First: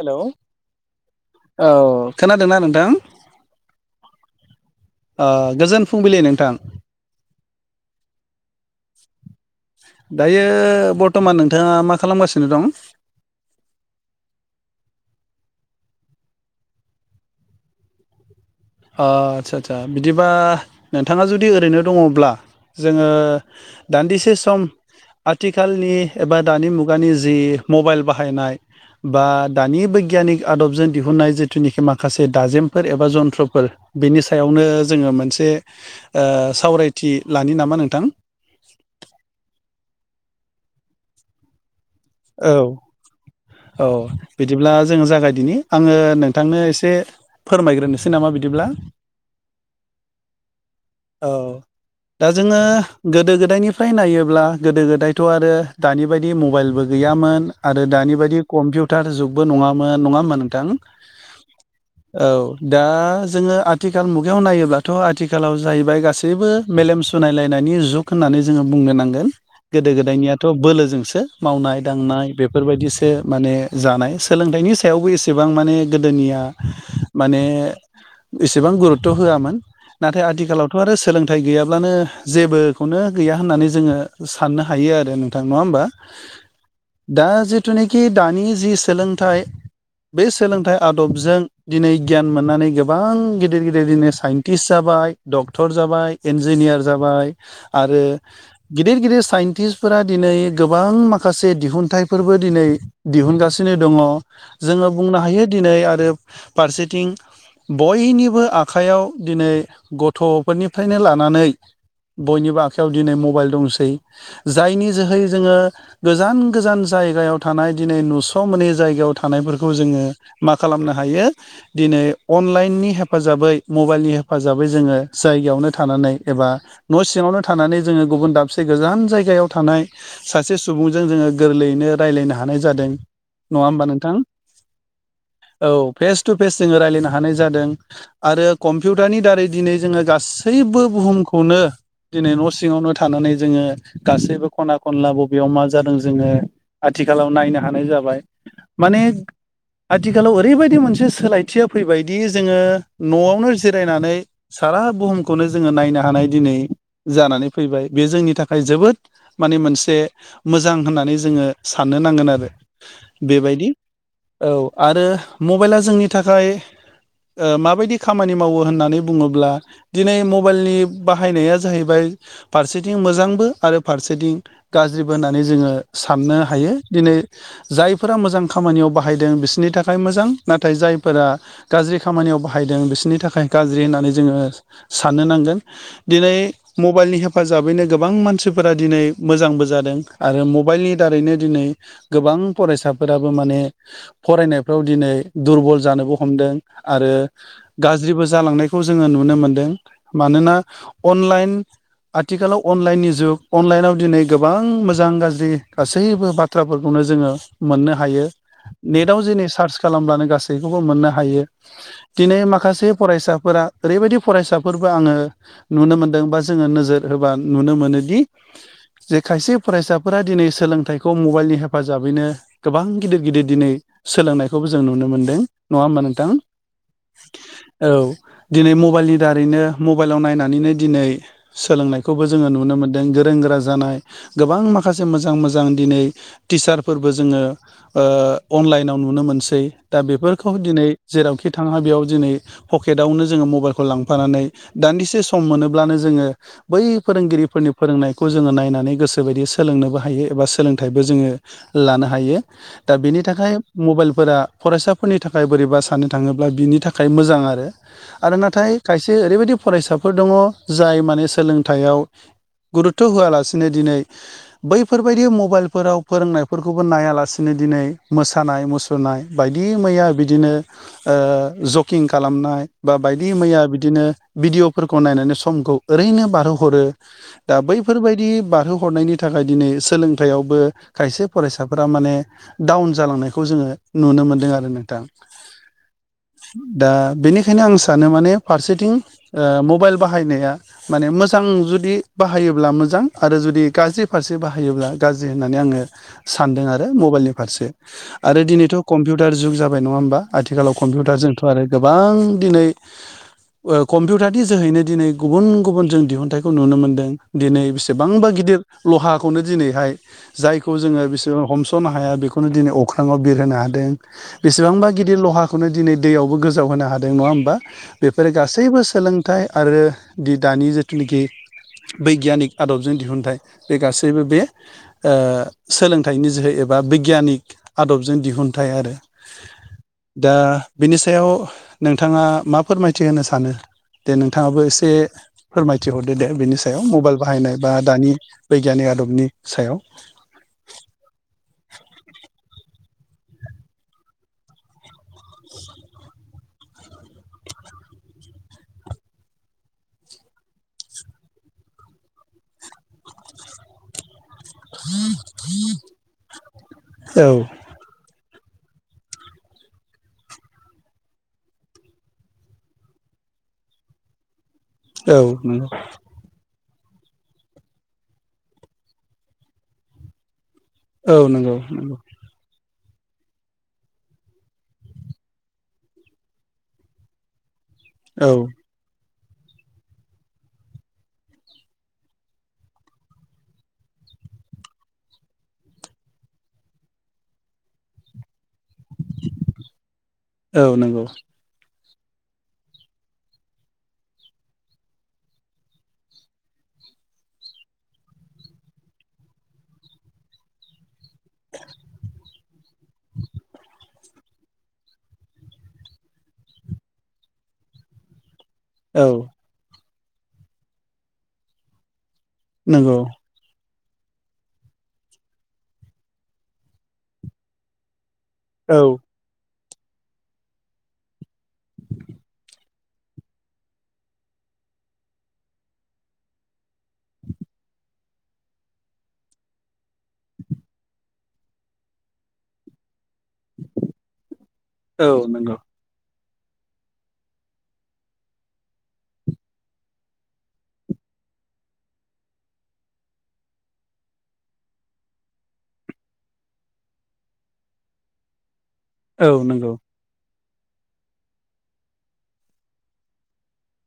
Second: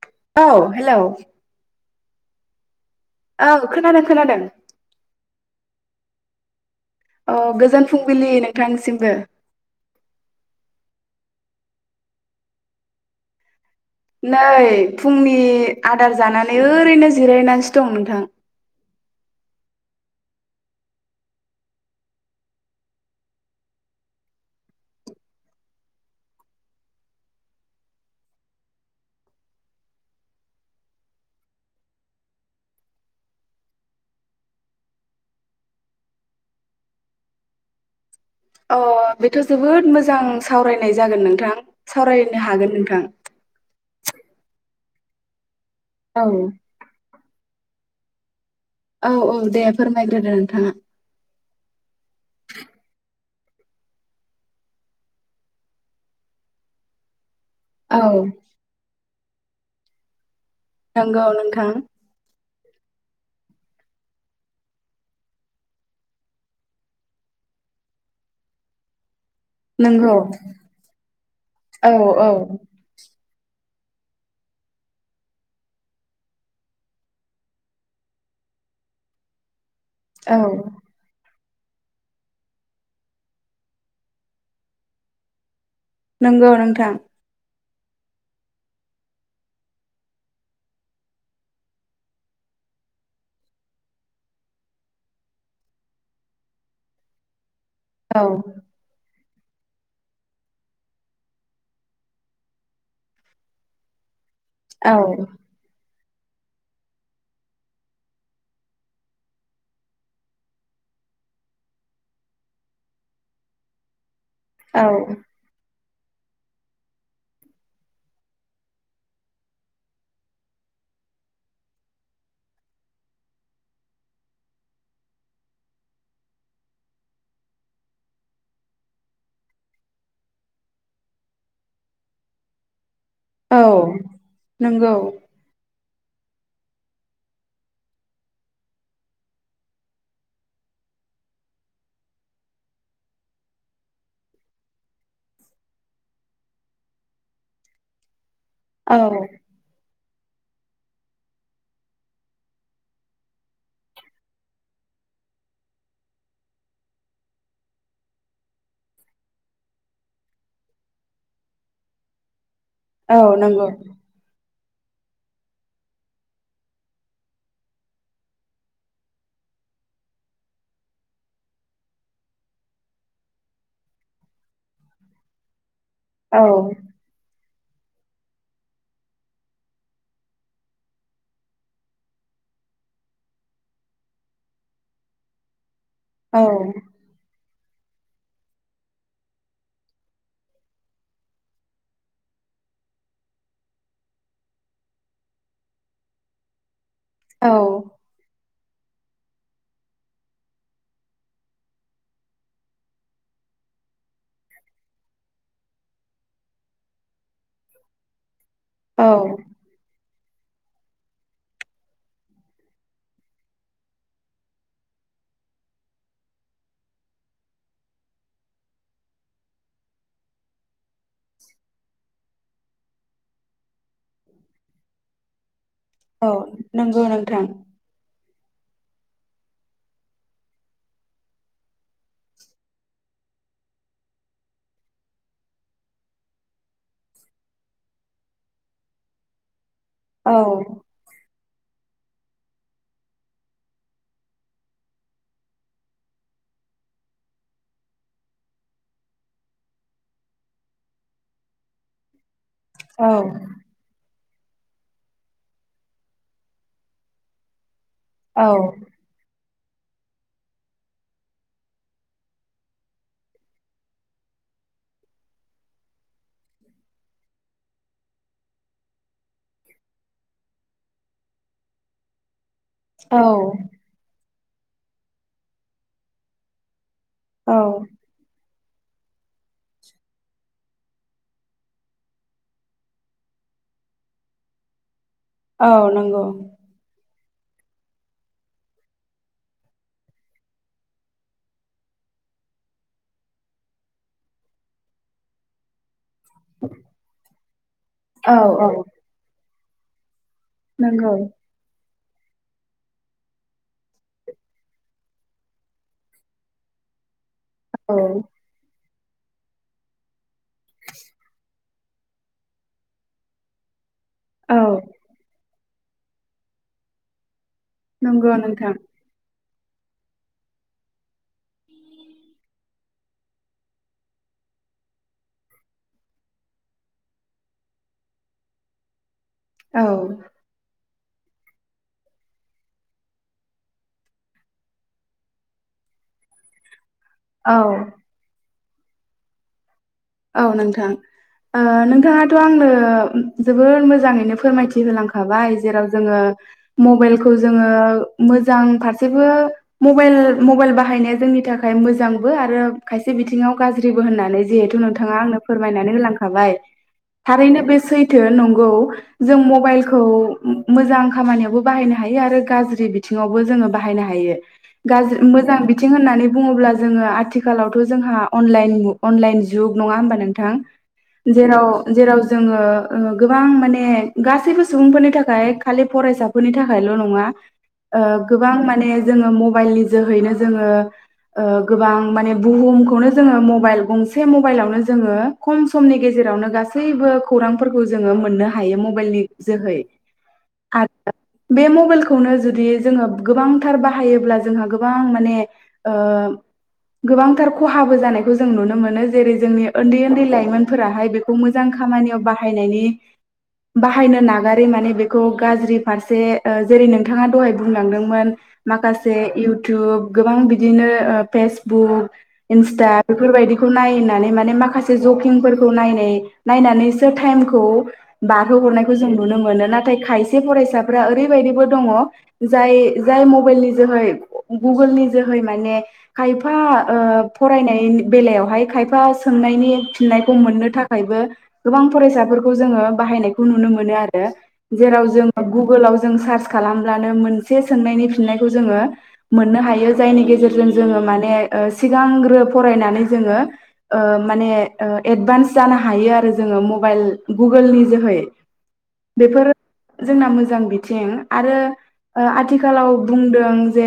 Hello औ hello औ खोनादोंना नोंथां औ खोनादों खोनादों ओ गोजोन फुंबिलि नोंथां औ गोजोन फुंबिलि नोंथांसिमबो। दायो बर्थमान नोंथाङा मा खालामगासिनो दं? नै फुंनि आदार जानानै ओरैनो जिरायनानैसो दं नोंथां। आ आदचा आदचा बिदिबा नोंथाङा जुदि ओरैनो दङब्ला जोङो दान्दिसे सम आथिखालनि एबा दानि मुगानि जि मबाइल बाहायनाय बा दानि बैग्यानिक आदबजों दिहुननाय जिथुनिखि माखासे दाजेमफोर एबा जन्थ्र फोर बिनि सायावनो जोङो मोनसे ओ सावरायथि लानि नामा नोंथां? अ बेथ' जोबोद मोजां सावरायनाय जागोन नोंथां सावरायनो औ हागोन नोंथां औ बिदिब्ला जों जोङो जागायदिनि आङो औ नोंथांनो एसे फोरमायग्रोनोसै नामा बि औ औ दे फोरमायग्रोदो नोंथाङा। औ दा जोङो गोदो गोद गोदायनिफ्राय नायोब्ला गोदो गोदायथ' आरो दानि बायदि मबाइलबो गैयामोन। आरो औ दानि बायदि कम्पिउटार जुगबो नङामोन नङा होमबा नोंथां नंगौ नोंथां औ। दा जोङो आथिखाल मुगायाव नायोब्लाथ' आथिखालाव जाहैबाय गासैबो मेलेम सुनायलायनाय। नि जुग होननानै जोङो बुंनो नांगोन। गोदो नंगौ गोदायनियाथ' बोलोजोंसो मावनाय औ दांनाय औ बेफोरबायदिसो। माने जानाय सोलोंथाइनि सायावबो एसेबां माने गोदोनिया माने इसेबां गुरुत्थ' होआमोन नाथाय औ आथिखालावथ' आरो सोंलों थाइ गैयाब्लानो जेबोखौनो गैया होननानै जोङो साननो हायो आरो नोंथां नङा होमबा? नंगौ नोंथां। दा जिथुनेखि दानि जि सोलोंथाइ बे सोलोंथाइ आदबजों दिनै गियान मोननानै गोबां गिदिर गिदिर दिनै साइन्टिस्ट जाबा बाय डक्टर जाबाय इन्जिनियार जाबाय। आरो औ गिदिर गिदिर साइन्टिस्टफोरा दिनै गोबां माखासे दिहुनथाइफोरबो दिनै दिहुनगासिनो दङ जोङो औ बुंनो हायो दिनै आरो फारसेथिं बयनिबो आखाइयाव दिनै गथ'फोरनिफ्रायनो लानानै बयनिबो आखायाव दिनै मबाइल दंसै औ जायनि जोहै जोङो गोजान गोजान जायगायाव थानाय दिनै नुस'मै जायगायाव थानायफोरखौ जोङो मा खालामनो हाय हायो दिनै अनलाइननि हेफाजाबै मबाइलनि हेफाजाबै जोङो जायगायावनो थाना नै एबा न' सिङावनो जोङो गुबुन दाबसे गोजान जायगायाव थानाय सासे सु सुबुंजों जोङो गोरलैयैनो रायलायनो हानाय जादों। नङा औ होमबा नोंथां नंगौ औ। फेस टु फेस जोङो रायलायनो हानाय जादों आरो कम्पिउटारनि दारै दिनै जोङो गासैबो बुहुमखौनो दिनै न' सिङावनो थानानै जोङो गासैबो खना खनला ब बेयाव मा जादों जोङो आथिखालाव नायनो हानाय जाबाय औ माने आथिखालाव ओरैबायदि मोनसे सोलायथिया फैबायदि जोङो न'आवनो जिरायनानै सारा बुहुमखौनो जोङो नायनो हानाय दिनै जानानै फैबाय बे जोंनि थाखाय जोबोद माने मोनसे मोजां होननानै जोङो साननो नांगोन आरो औ बेबायदि नंगौ औ। आरो मबाइला जोंनि थाखाय ओ माबायदि खामानि मावो होननानै बुङोब्ला दिनै मबाइलनि बाहायनाया जाहैबाय फारसेथिं मोजांबो आरो फारसेथिं गाज्रिबो होननानै जोङो साननो औ हायो दिनै जायफोरा मोजां खामानियाव बाहायदों बिसोरनि थाखाय मोजां नाथाय जायफोरा गाज्रि खामानियाव बाहायदों बिसोरनि थाखाय गाज्रि होननानै जोङो साननो नांगोन। दिनै औ मबाइलनि हेफाजाबैनो गोबां मानसिफोरा दिनै मोजांबो जा जादों आरो मबाइलनि दारैनो दिनै गोबां फरायसाफोराबो माने फरायनाय फोराव दिनै दुरबल जानोबो हमदों आरो औ गाज्रिबो जालांनाय खौ जोङो नुनो मोनदों मानोना अनलाइन आथिखालाव अनलाइननि जुग अनलाइनाव दिनै गोबां मोजां गाज्रि गासैबो बाथ्राफोरखौनो जोङो मोननो हायो नेटआव औ दिनै सार्च खालामब्लानो गासै सैखौबो मोननो हायो दिनै माखासे फरायसाफोरा ओरैबायदि फरायसाफोरबो आङो नुनो मोनदों बा जोङो नोजोर होबा नुनो मोनोदि जे खायसे फरायसाफोरा दिनै सोलोंथाइखौ मबाइलनि हेफाजाबैनो गोबां गिदिर गिदिर दिनै सोलोंनायखौबो जों नुनो मोनदों नङा होमबा औ नोंथां नंगौ नोंथां औ। दिनै मबाइलनि दारैनो मबाइलाव नायनानैनो दिनै सोलोंनायखौबो जोङो नुनो मोन्दों गोरों गोरा जा जानाय गोबां माखासे मोजां मोजां दिनै थिसारफोरबो जोङो ओ अ लाइनाव नुनो मोनसै दा औ बेफोरखौ दिनै जेरावखि थाङा बेयाव दिनै पकेटआवनो जोङो मबाइलखौ लांफानानै दान्दिसे सम मोनोब्लानो जोङो बै फोरोंगिरिफोरनि फोरोंनाय खौ जोङो नायनानै गोसो बायदि सोलोंनोबो हायो एबा सोलोंथाइबो जोङो लानो हायो। दा औ बेनि थाखाय मबाइल फोरा फरायसाफोरनि थाखाय बोरैबा साननो थाङोब्ला बिनि थाखाय मोजां आरो। आरो औ नाथाय खायसे ओरैबायदि फरायसाफोर दङ जाय माने सोलोंथाइयाव गुर थ' होआलासिनो दिनै बैफोरबायदि मबाइलफोराव फोरोंनायफोरखौबो नायालासिनो दिनै मोसानाय मुसुरनाय बायदि मैया बिदिनो ओ जकिं खालामनाय बा बायदि मैया औ बिदिनो भिडिअ'फोरखौ नायनानै समखौ ओरैनो बारहोहरो। औ बेबायायदि बारहो हरनायनि थाखाय दिनै सोलोंथाइयावबो खायसे फरायसाफोरा माने डाउन ज जालांनायखौ जोङो नुनो मोन्दों आरो नोंथां। औ नंगौ बेखायनो आं सानो माने फारसेथिं ओ मबाइल बाहायनाया माने मोजां जुदि बाहायो ब्ला मोजां आरो जुदि गाज्रि फारसे बाहायोब्ला गाज्रि होननानै आङो सानदों आरो मबाइलनि फारसे औ आरो औ दिनैथ' कम्पिउटार जुग जाबाय नङा होमबा? आथिखालाव नंगौ कम्पिउटारजोंथ' आरो गोबां दिनै ओ कम्पिउटारनि जोहैनो दिनै गुबुन गुबुन जों दिहुनथाइखौ नुनो मोनदों। दिनै औ बेसेबांबा गिदिर लहाखौनो दिनैहाय जायखौ जोङो बिसोरां हमस'नो हाया बेखौनो दिनै अख्राङाव बिरहोनो हादों। औ बेसेबांबा गिदिर लहाखौनो दिनै दैयावबो गोजाव होनो हादों नङा होमबा? बेफोरो नंगौ नोंथां गासैबो सोलोंथाइ आरो दि दानि जिथुनाखि बैग्यानिक आदबजों दिहुुनथाइ बे गासैबो बे सोलोंथाइनि जोहै एबा बैग्यानिक आदबजों दिहुनथाइ आरो। दा औ बिनि सायाव नोंथाङा मा फोरमायथि होनो सानो? दे नोंथाङाबो एसे फोरमायथि हरदो दे बेनिस याव मबाइल औ बाहायनाय बा दानि बैग्यानिक आदबनि सायाव औ नोंथां ओ नोंथाङाथ' आंनो जोबोर मोजाङैनो फोरमायथि होलांखाबाय जेराव जोङो मबाइलखौ जोङो मोजां फारसेबो मबाइल मबाइल बाहायनाया जोंनि थाखाय मोजांबो आरो खायसे बिथिङाव गाज्रिबो होननानै जिहेतु नोंथाङा आंनो फोरमायनानै होलांखाबाय औ थारैनो बे सैथो नं गौ जों मबाइलखौ मोजां खामानियावबो बाहायनो हायो आरो गाज्रि बिथिङावबो जों जों बाहायनो हायो। औ गाज्रि मोजां नंगौ बिथिं होननानै बुङोब्ला जोङो आथिखालावथ' जोंहा अनलाइन मु अनलाइन जुग नङा होनबा नोंथां औ नंगौ जेराव नंगौ जेराव जोङो गोबां माने गासैबो सुबुंफोरनि थाखाय खालि फरायसाफोरनि थाखायल' नङा ओ औ गोबां माने जोङो मबाइलनि जोहैनो जोङो ओ गोबां माने बुहुमखौनो जोङो मबाइल गंसे म मबाइलावनो जोङो खम समनि गेजेरावनो गासैबो खौरांफोरखौ जोङो मोननो हा यो मबाइलनि जोहौ औ आ नंगौ बे मबाइल खौनो जुदि जोङो गोबांथार बाहायोब्ला जोंहा गोबां माने ओ गोबांथार खहाबो जानायखौ जों नुनो मोनो। जेरै जोंनि उन्दै उन्दै लाइमोनफोराहाय बेखौ मोजां खामानियाव बाहायनायनि बाहायनो नागारै माने बेखौ गाज्रि फारसे जेरै नोंथाङा दहाय बुंलांदोंमोन। औ माखासे इउटुब गोबां बिदिनो फेसबुक इन्स्टा नंगौ बेफोरबायदि नायनानै मान माखासे जकिंफोरखौ नाय नायनानैसो थाइमखौ औ बारहोहरनायखौ जों नुनो मोनो नाथाय नाथाय खायसे फरायसाफ्रा ओरैबायदिबो दङ जाय जाय मबाइलनि जोहै गु नि जोहै माने खायफा ओ फरायनाय बेलायावहाय खायफा सोंनायनि फिननायखौ मोननो थाखायबो गोबां फरायसाफोरखौ जोङो बायनायखौ नुनो मोनो आरो जेराव औ जों नंगौ गुगोलाव जों सार्च खालामब्लानो मोनसे सोंनायनि फिननायखौ जोङो मोननो हायो जायनि गेजेरजों जोङो माने ओ सिगांग्रो फरायनानै जोङो ओ माने एडभान्स जानो हायो आरो जोङो मबाइल गुगोलनि जोहै औ बेफोर नंगौ जोंना मोजां बिथिं आरो ओ आथिखालाव बुंदों जे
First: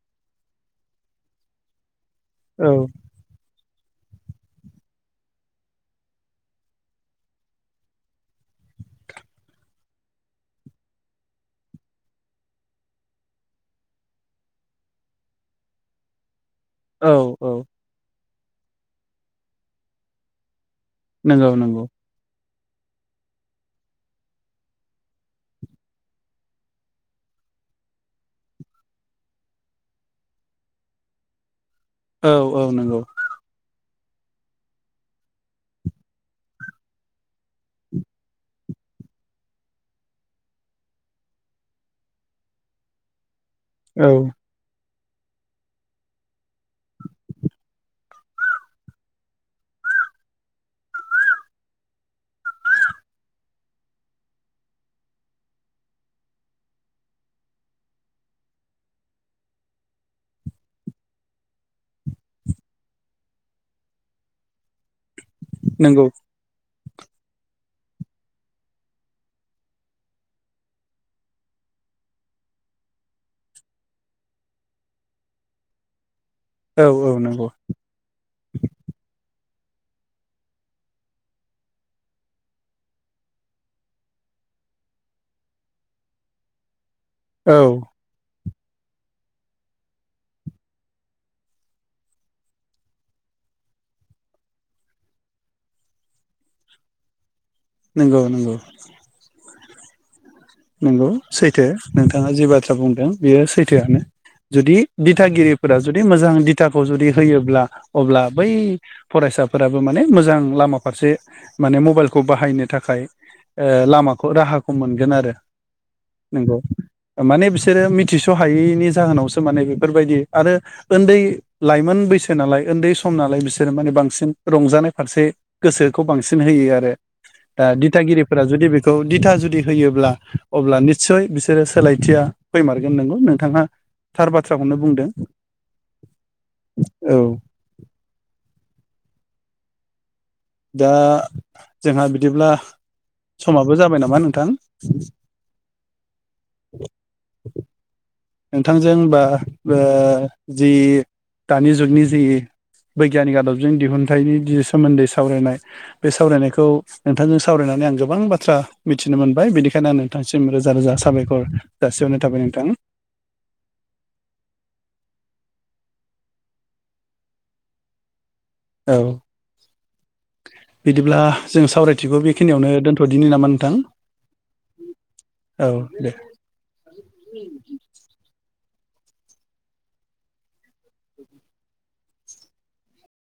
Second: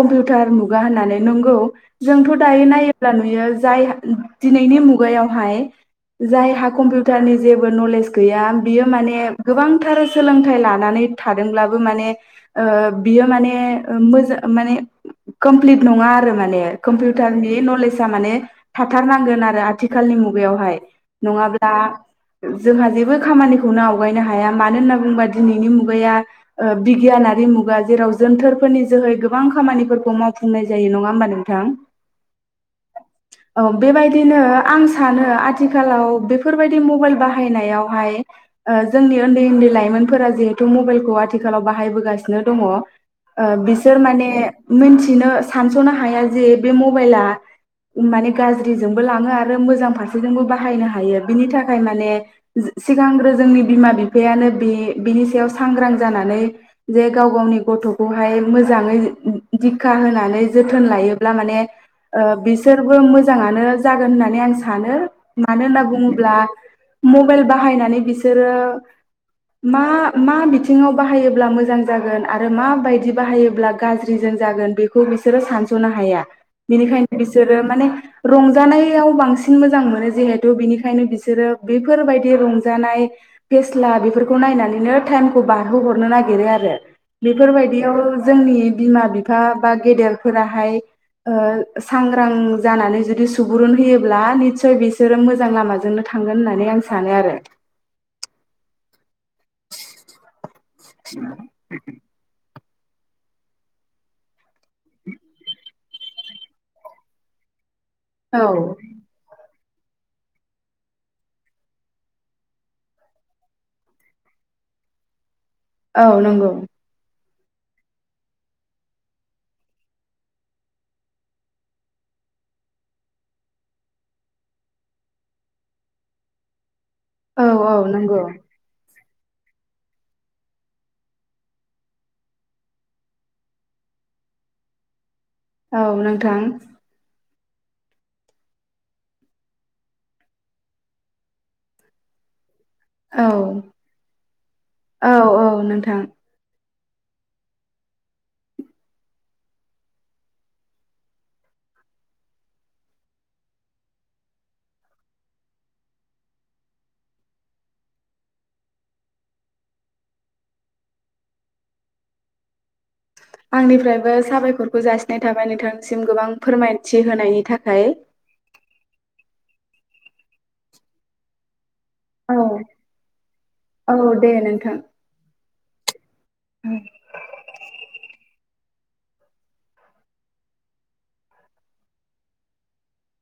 कम्पिउटार मुगा होननानै नंगौ जोंथ' दायो औ नायोब्ला नुयो जाय दिनैनि मुगायावहाय जायहा कम्पिउटारनि जेबो नलेज गैया बियो माने गोबांथार सोलोंथाइ लानानै बेक थादोंब्लाबो माने ओ बियो माने कमप्लि नङै नङा आरो माने औ औ कम्पिउटारनि नलेज आ माने थाथारनांगोन आरो आथिखालनि मुगायावहाय नंगौ नङाब्ला नंगौ जोंहा जेबो खामानिखौनो आवगायनो हाया मानो होनना बुङोब्ला दिनैनि मुगाया बिगियानारि मुगा जेराव जोनथोरफोरनि जोहै गोबां खामानिफोरखौ मावफुंनाय जायो नङा होमबा नोंथां औ औ नंगौ औ बेबायदिनो आं सानो आथिखालाव बेफोरबायदि मबाइल बाहायनायावहाय जोंनि उन्दै उन्दै लाइमोनफोरा जिहेथु मबाइलखौ आथिखालाव बाहायबोगासिनो दङ। ओ बिसोर औ माने मोनथिनो सानस'नो हाया जे बे मबाइला माने गाज्रिजोंबो लाङो आरो मोजां फारसेजोंबो बाहायनो हायो बिनि थाखाय माने सिगांग्रो जोंनि बिमा-बिफायानो बि बिनि सायाव सांग्रां जानानै जे गाव गावनि गथ' खौहाय मोजाङै दिक्षा होनानै जोथोन लायोब्ला माने बिसोरबो मोजाङानो जागोन होननानै आं सानो मानो होनना नंगौ बुङोब्ला मबाइल बाहायनानै बिसोरो मा मा बिथिङाव बाहायोब्ला मोजां जागोन आरो माबायदि बाहायोब्ला गाज्रि जा जागोन बेखौ बिसोरो सानस'नो हाया औ औ बिनिखायनो नंगौ बिसोरो माने रंजानायाव बांसिन मोजां मोनो जिहेथु बिनिखायनो बिसोरो बेफोरबायदि रंजानाय फेस्ला बेफोरखौ नायनानैनो टाइमखौ बारहोहरनो नागिरो आरो औ बेफोरबायदियाव जोंनि बिमा-बिफा बा गेदेरफोराहाय ओ सांग्रां जानानै जुदि सुबुरुन होयोब्ला निसय बिसोरो मोजां लामाजोंनो थांगोन होननानै आं सा सानो आरो नंगौ नंगौ नंगौ सैथो नोंथाङा जि बाथ्रा बुंदों बेयो सैथोआनो जुदि दिथागिरिफोरा जुदि मोजां दिथाखौ जुदि होयोब्ला अब्ला औ बै फरायसा फोराबो माने मोजां लामा फारसे माने मबाइलखौ बाहायनो थाखाय ओ लामाखौ राहाखौ मोनगोन आरो औ नंगौ नोंगौ माने बिसोरो मिथिस' हायैनि जाहोनावसो माने बेफोरबायदि आरो उन्दै लाइमोन बै बैसो नालाय उन्दै सम नालाय बिसोरो माने बांसिन रंजानाय फारसे गोसोखौ बांसिन होयो आरो औ दा औ नंगौ दिथागिरिफोरा जुदि बेखौ दिथा जुदि होयोब्ला अब्ला निस्सय बिसोरो सोलायथिया फैमारगोन नंगौ नोंथाङा थार बाथ्राखौनो बुंदों। औ नोंथां औ दा जोंहा बिदिब्ला औ समाबो जाबाय नामा नोंथां [unintelligible] औ औ नोंथां नोंथांजों बा ओ जि दानि जुगनि जि बैग्यानिक आदबजों दिहुनथाइनि जि सोमोन्दै सावरायनाय बे सावरायनायखौ नोंथांजों सावरायनानै माने आं गोबां बाथ्रा मिथिनो मोनबाय बेनिखायनो आं ोनोंथांसिम रोजा रोजा साबायखर जासिहरनाय थाबाय नोंथां आंनिफ्रायबो साबायखरखौ जासिनाय थाबाय नोंथांनिसिम गोबां फोरमायथि होनायनि थाखाय औ बिदिब्ला जों सावराय थिखौ औ बेखिनियावनो दोनथ'दिनि नामा नोंथां औ दे नोंथां औ दे औ